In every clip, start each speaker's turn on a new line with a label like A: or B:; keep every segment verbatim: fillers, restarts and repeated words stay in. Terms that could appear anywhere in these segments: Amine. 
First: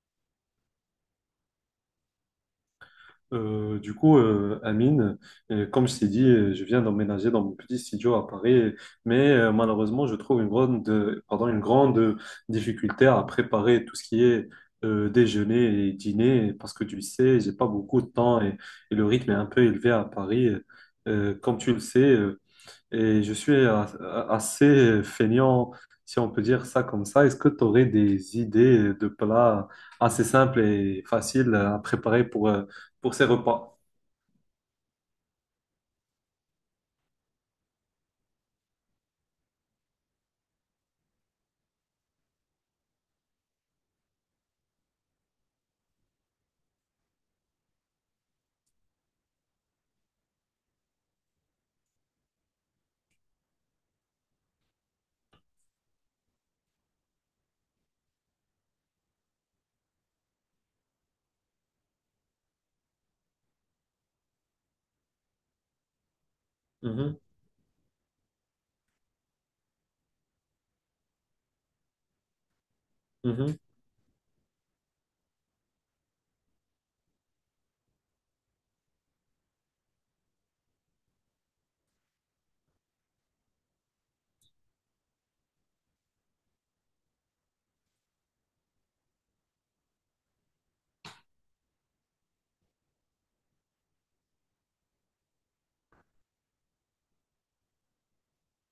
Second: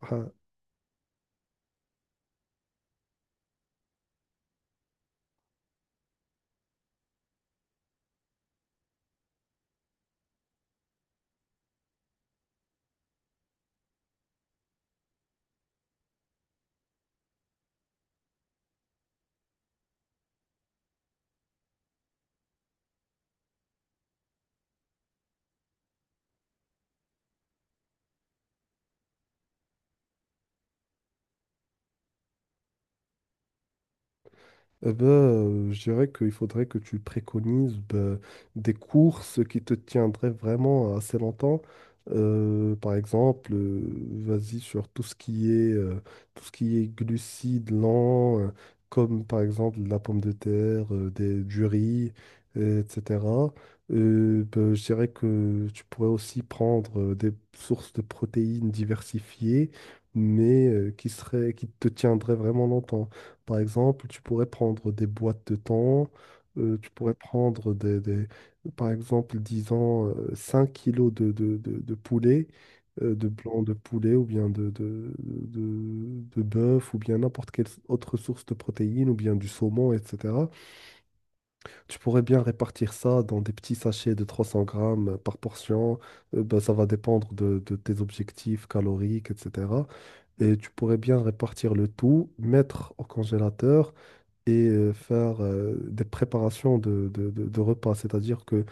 A: Ah,
B: Euh, du coup, euh, Amine, euh, comme je t'ai dit, euh, je viens d'emménager dans mon petit studio à Paris, mais euh, malheureusement, je trouve une grande, euh, pardon, une grande difficulté à préparer tout ce qui est euh, déjeuner et dîner, parce que tu sais, j'ai pas beaucoup de temps et, et le rythme est un peu élevé à Paris. Euh, comme tu le sais, euh, et je suis a- a- assez feignant, si on peut dire ça comme ça. Est-ce que tu aurais des idées de plats assez simples et faciles à préparer pour, euh, pour ces repas?
A: eh ben, euh, je dirais qu'il faudrait que tu préconises ben, des courses qui te tiendraient vraiment assez longtemps. Euh, par exemple, euh, vas-y sur tout ce qui est, euh, tout ce qui est glucides lents, euh, comme par exemple la pomme de terre, euh, des, du riz, euh, etcétéra. Euh, ben, je dirais que tu pourrais aussi prendre euh, des sources de protéines diversifiées, mais euh, qui seraient, qui te tiendraient vraiment longtemps. Par exemple, tu pourrais prendre des boîtes de temps, euh, tu pourrais
B: Mhm,
A: prendre des, des- par exemple, disons, euh, cinq kilos de, de, de, de poulet, euh, de
B: mhm,
A: blanc de poulet ou bien de, de, de, de bœuf ou bien n'importe quelle autre source de protéines ou bien du saumon, etcétéra. Tu pourrais bien répartir ça dans des petits sachets de trois cents grammes euh, par portion. Euh, ben, ça va dépendre de, de tes objectifs caloriques, etcétéra. Et tu pourrais bien répartir le tout, mettre au congélateur et euh, faire euh, des préparations de, de- de- de repas. C'est-à-dire que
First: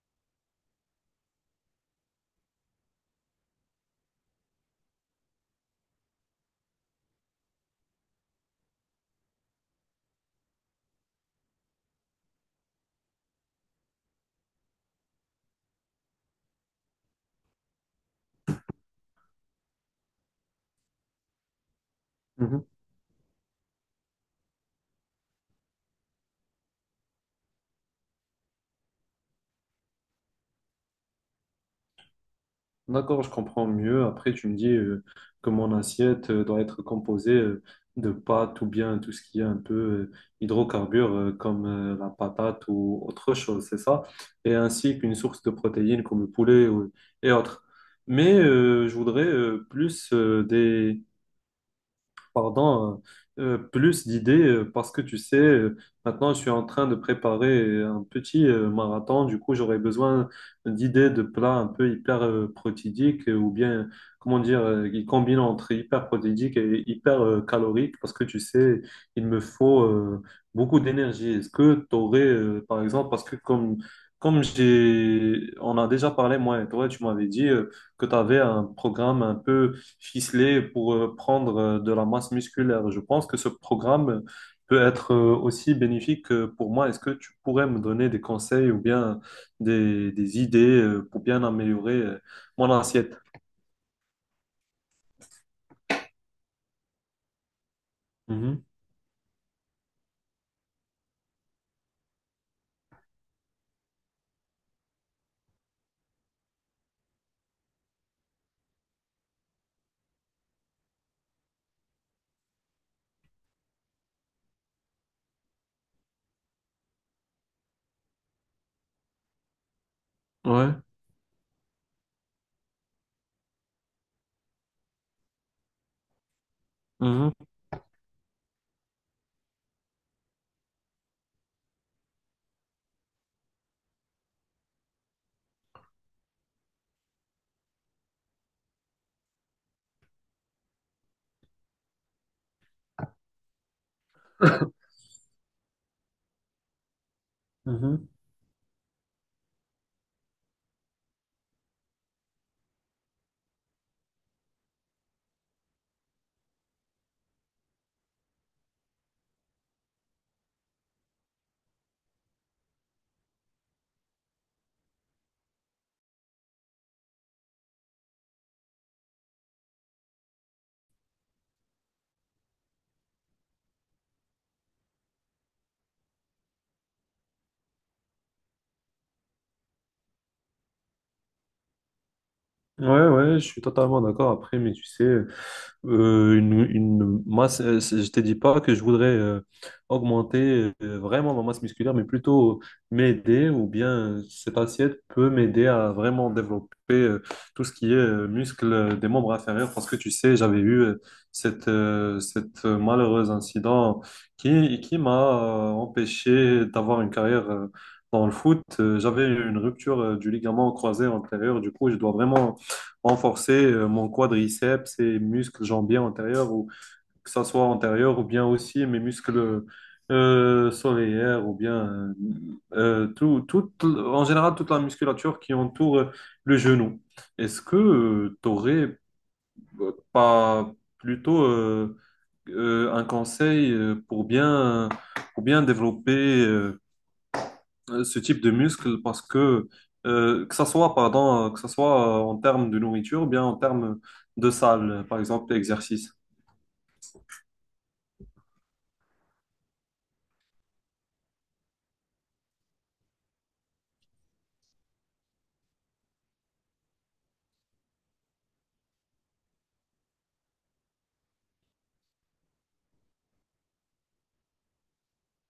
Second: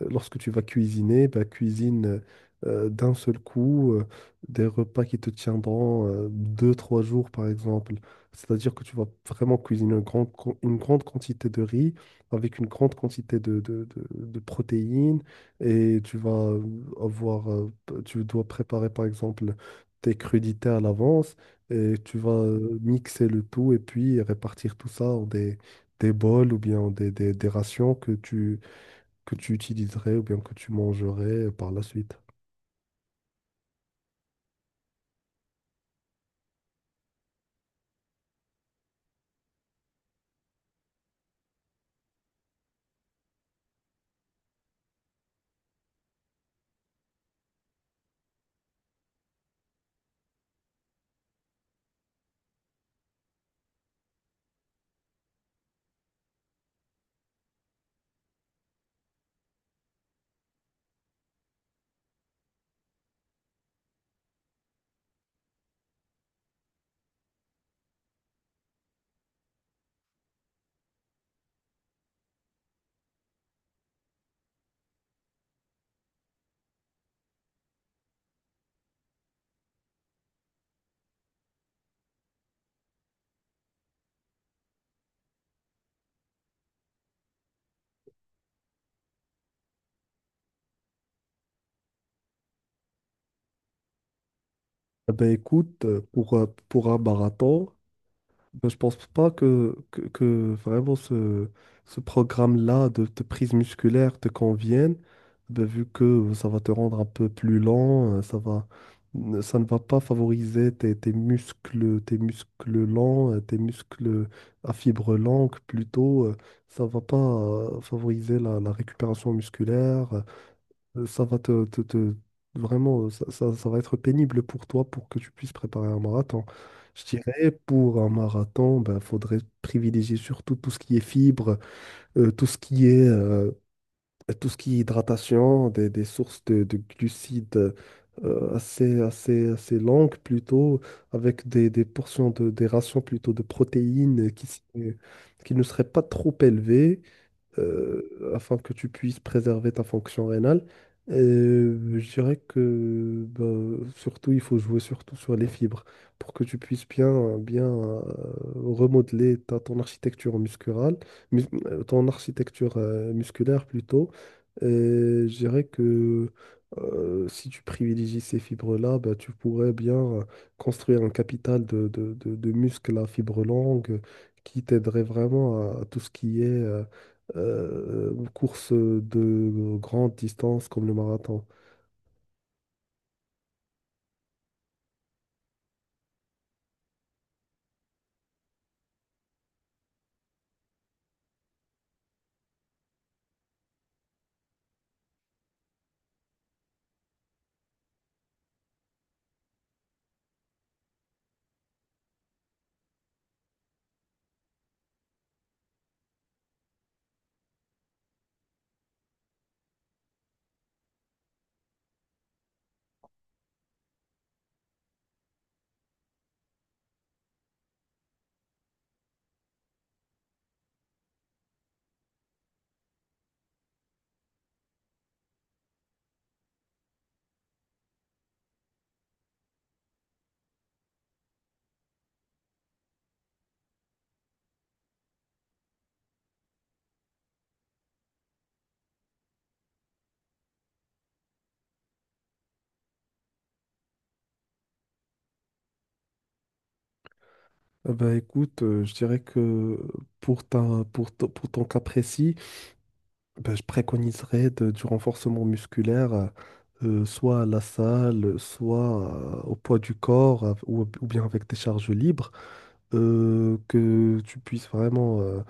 A: euh, lorsque tu vas cuisiner, bah, cuisine euh, d'un seul coup euh, des repas qui te tiendront euh, deux, trois jours, par exemple. C'est-à-dire que tu vas vraiment cuisiner une grande, quan- une grande quantité de riz avec une grande quantité de, de- de- de protéines et tu vas euh, avoir, euh, p- tu dois préparer, par exemple, tes crudités à l'avance et tu vas
B: mhm.
A: euh, mixer le tout et puis répartir tout ça en des, des bols ou bien en des, des des rations que tu que tu utiliserais ou bien que tu mangerais par la suite.
B: D'accord, je comprends mieux. Après, tu me dis euh, que mon assiette euh, doit être composée euh, de pâtes ou bien tout ce qui est un peu euh, hydrocarbures euh, comme euh, la patate ou autre chose, c'est ça? Et ainsi qu'une source de protéines comme le poulet ou- et autres. Mais euh, je voudrais euh, plus euh, des, pardon, euh, euh, plus d'idées euh, parce que tu sais, euh, maintenant je suis en train de préparer un petit euh, marathon. Du coup, j'aurais besoin d'idées de plats un peu hyper euh, protidiques euh, ou bien, comment dire, euh, qui combinent entre hyper protidique et hyper euh, calorique parce que tu sais, il me faut euh, beaucoup d'énergie. Est-ce que tu aurais, par exemple, parce que comme, comme j'ai, on a déjà parlé, moi et toi, tu m'avais dit euh, que tu avais un programme un peu ficelé pour euh, prendre euh, de la masse musculaire. Je pense que ce programme peut être euh, aussi bénéfique euh, pour moi. Est-ce que tu pourrais me donner des conseils ou bien des, des idées euh, pour bien améliorer euh, mon assiette?
A: Eh ben écoute, euh, pour, euh, pour un marathon,
B: Mhm.
A: ben, je pense pas que, que, que vraiment ce, ce programme-là de, de prise musculaire te convienne, ben, vu que ça va te rendre un peu plus lent, euh, ça va, ne- ça ne va pas favoriser tes, tes muscles, tes muscles lents, euh, tes muscles à fibre longue plutôt. Euh, ça va pas euh, favoriser la, la récupération musculaire.
B: Ouais.
A: Euh, Ça va te, te- te- Vraiment, euh, ça, ça- ça va être pénible pour toi pour que tu puisses préparer un marathon. Je
B: Mhm.
A: dirais, pour un marathon, ben, faudrait privilégier surtout tout ce qui est fibres, euh, tout ce qui est, euh, tout ce qui est hydratation, des, des sources de, de glucides euh, assez, assez, assez longues plutôt, avec des, des portions de, des rations plutôt de protéines qui, s- qui ne seraient pas trop élevées
B: Mhm.
A: euh, afin que tu puisses préserver ta fonction rénale. Euh, je dirais que bah, surtout, il faut jouer surtout sur les fibres pour que tu puisses bien, bien euh, remodeler ta, ton architecture muscurale, mus- euh, ton architecture euh, musculaire plutôt. Et je dirais que euh, si tu privilégies ces fibres-là, bah, tu pourrais bien euh, construire un capital de, de, de, de muscles à fibres longues qui t'aiderait vraiment à, à tout ce qui est euh, euh, une course de grande distance comme le marathon.
B: Ouais, ouais, je suis totalement d'accord. Après, mais tu sais, Euh, une, une masse, euh, c'est- je te dis pas que je voudrais euh, augmenter euh, vraiment ma masse musculaire, mais plutôt m'aider ou bien euh, cette assiette peut m'aider à vraiment développer euh, tout ce qui est euh, muscle euh, des membres inférieurs parce que tu sais, j'avais eu euh, cette, euh, cette euh, malheureuse incident qui, qui m'a euh, empêché d'avoir une carrière euh, dans le foot. Euh, J'avais une rupture euh, du ligament croisé antérieur, du coup, je dois vraiment renforcer euh, mon quadriceps et muscles jambiers antérieurs, ou que ça soit antérieur ou bien aussi mes muscles euh, solaires, ou bien euh, euh, tout, tout, en général toute la musculature qui entoure euh, le genou. Est-ce que tu aurais pas plutôt euh, euh, un conseil euh, pour bien, pour bien développer euh, euh, ce type de muscle parce que euh, que ça soit pardon euh, que ça soit euh, en termes de nourriture ou bien en termes de salle euh, par exemple exercice.
A: Eh ben écoute, euh, je dirais que pour ta, pour to- pour ton cas précis, ben, je préconiserais de- du renforcement musculaire, euh, soit à la salle, soit euh, au poids du corps, av- ou, ou bien avec des charges libres, euh, que tu puisses vraiment euh,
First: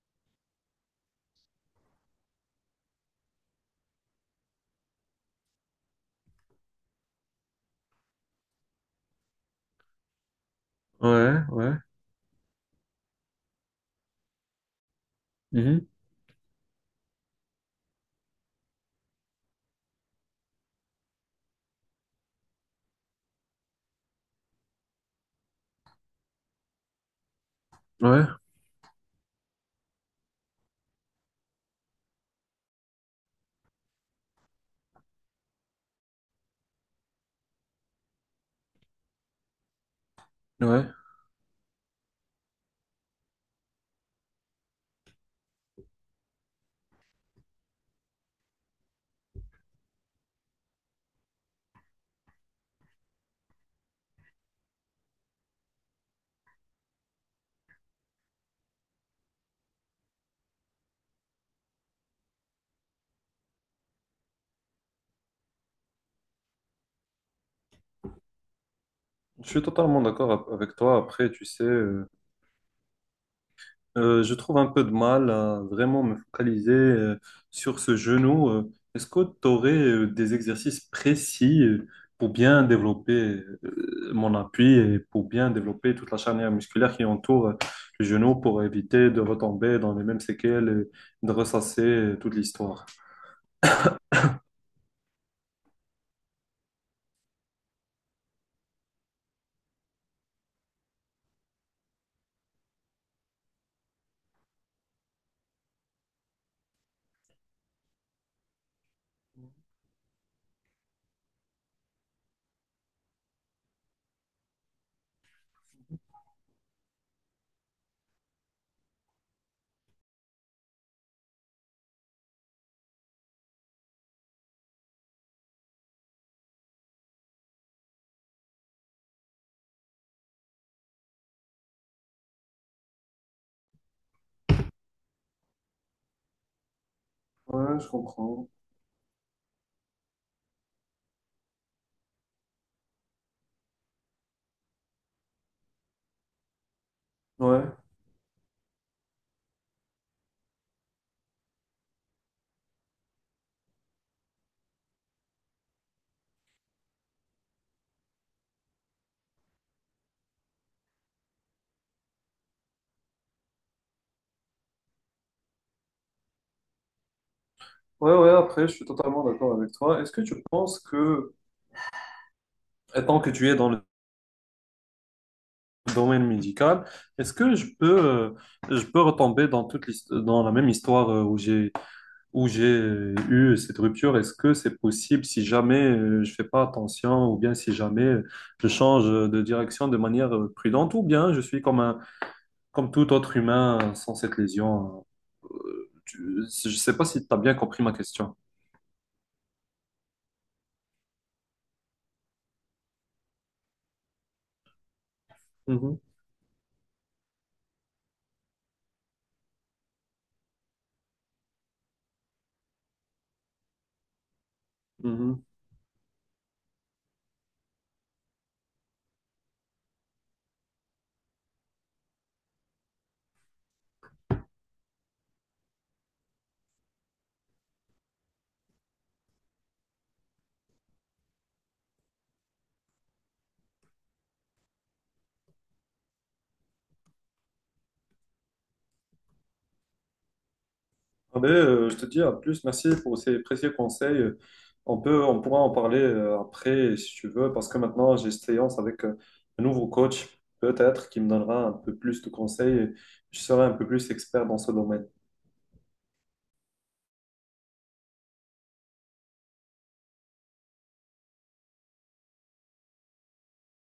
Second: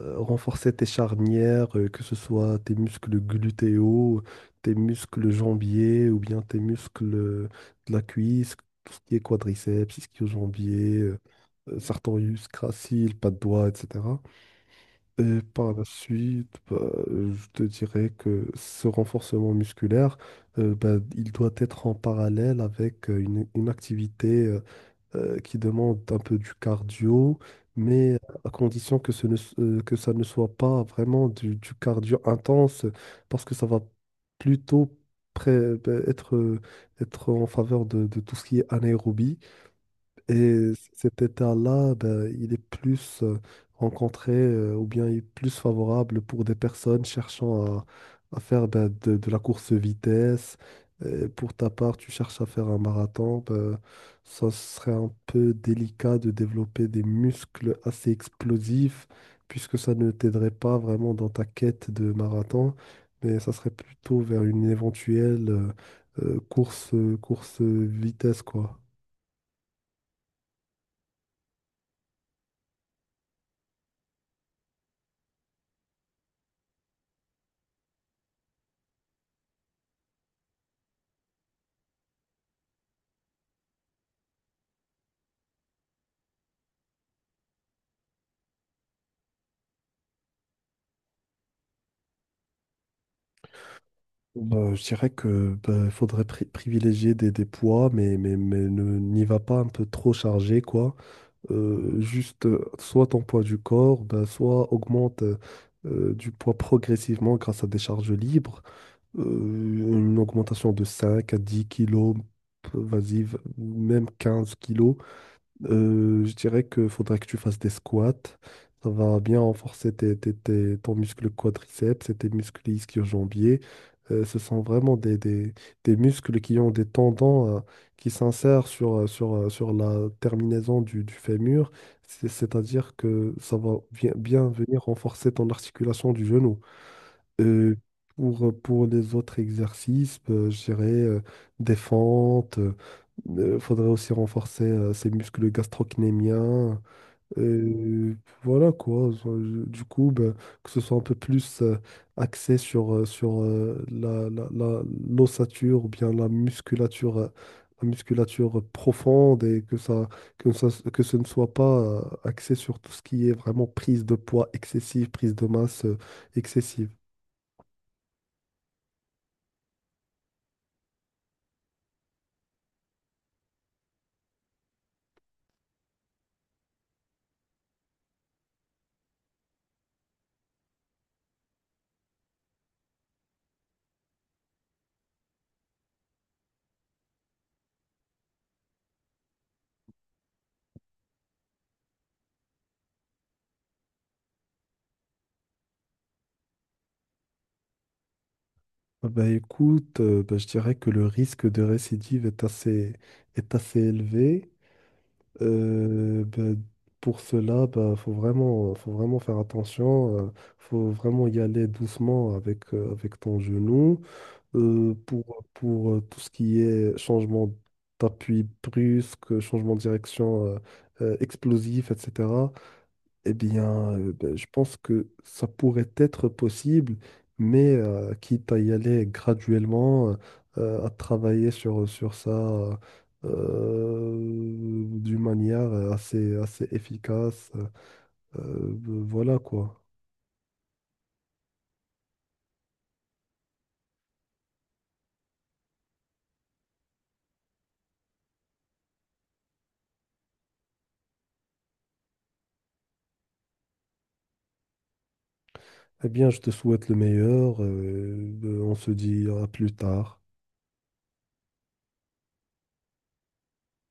A: euh, renforcer tes charnières, euh, que ce soit tes muscles glutéaux, tes muscles jambiers ou bien tes muscles euh, de la cuisse, tout ce qui est quadriceps, ischio-jambier, euh,
B: Ouais, ouais.
A: euh, sartorius, gracile, pas de doigts, etcétéra. Et par la
B: Mhm.
A: suite, bah, euh, je te dirais que ce renforcement musculaire, euh, bah, il doit être en parallèle avec euh, une, une activité euh, euh, qui demande un peu du cardio, mais
B: Ouais,
A: à condition que, ce ne s- euh, que ça ne soit pas vraiment du, du cardio intense, parce que ça va plutôt pré- être, être en faveur de, de tout ce qui est anaérobie. Et
B: ouais.
A: c- cet état-là, ben, il est plus euh, rencontré euh, ou bien il est plus favorable pour des personnes cherchant à, à faire ben, de, de la course vitesse. Et pour ta part, tu cherches à faire un marathon, ben, ça serait un peu délicat de développer des muscles assez explosifs puisque ça ne t'aiderait pas vraiment dans ta quête de marathon, mais ça serait plutôt vers une éventuelle euh, euh, course, course vitesse, quoi.
B: Je suis totalement d'accord ap- avec toi après tu sais euh, Euh, je trouve un peu de mal à vraiment me focaliser euh, sur ce genou. Euh, Est-ce que tu aurais euh, des exercices précis euh, pour bien développer euh, mon appui et pour bien développer toute la charnière musculaire qui entoure euh, le genou pour éviter de retomber dans les mêmes séquelles et de ressasser euh, toute l'histoire?
A: Euh, je dirais que bah, faudrait pri- privilégier des, des poids, mais, mais, mais ne n'y va pas un peu trop chargé, quoi. Euh, juste euh, Soit ton poids du corps, bah, soit augmente euh, euh, du poids progressivement grâce à des charges libres. Euh, une augmentation de cinq à dix kilos, p- vas-y, v- même quinze kilos. Euh, je dirais qu'il faudrait que tu fasses des squats. Ça va bien renforcer tes, tes- tes- ton muscle quadriceps et tes muscles ischio-jambiers. Euh, ce sont vraiment des, des- des muscles qui ont des tendons euh, qui s'insèrent sur, euh, sur, euh, sur la terminaison du, du fémur. C'est- C'est-à-dire que ça va bien, bien venir renforcer ton articulation du genou. Euh,
B: Ouais, je
A: pour,
B: comprends.
A: euh, pour les autres exercices, euh, je dirais euh, des fentes. Il faudrait aussi renforcer euh, ses muscles gastrocnémiens.
B: Ouais,
A: Euh, voilà quoi. Enfin, Je- Du coup, ben, que ce soit un peu plus euh, axé sur, euh, sur euh, la, la, la- l'ossature ou bien la musculature, euh, la musculature profonde et que ça, que ça, que ce ne soit pas euh, axé sur tout ce qui est vraiment prise de poids excessive, prise de masse euh, excessive.
B: ouais, ouais, après, je suis totalement d'accord avec toi. Est-ce que tu penses que, étant que tu es dans le domaine médical, est-ce que je peux, euh, je peux retomber dans toute l'hist- dans la même histoire euh, où j'ai où j'ai euh, eu cette rupture? Est-ce que c'est possible si jamais euh, je fais pas attention ou bien si jamais euh, je change de direction de manière euh, prudente ou bien je suis comme un comme tout autre humain euh, sans cette lésion? Euh, euh, tu- je sais pas si tu as bien compris ma question.
A: Ah bah écoute, euh, bah je dirais que le risque de récidive est assez, est assez élevé.
B: Mhm,
A: Euh, bah, pour cela, bah, faut vraiment, faut vraiment faire attention. Euh, faut vraiment y aller doucement avec, euh, avec ton genou. Euh, pour,
B: mhm.
A: pour euh, tout ce qui est changement d'appui brusque, changement de direction euh, euh, explosif, etcétéra. Eh bien, euh, ben, je pense que ça pourrait être possible, mais euh, quitte à y aller graduellement, euh, à travailler sur, sur ça euh, d'une manière assez, assez efficace. euh, voilà quoi.
B: Ah ben, euh, je te dis à plus, merci pour ces précieux conseils. Euh, On peut, on pourra en parler euh, après si tu veux, parce que maintenant j'ai séance avec euh, un nouveau coach, peut-être, qui me donnera un peu plus de conseils et je serai un peu plus expert dans ce domaine.
A: Eh bien, je te souhaite le meilleur. Euh, on se dit à plus tard.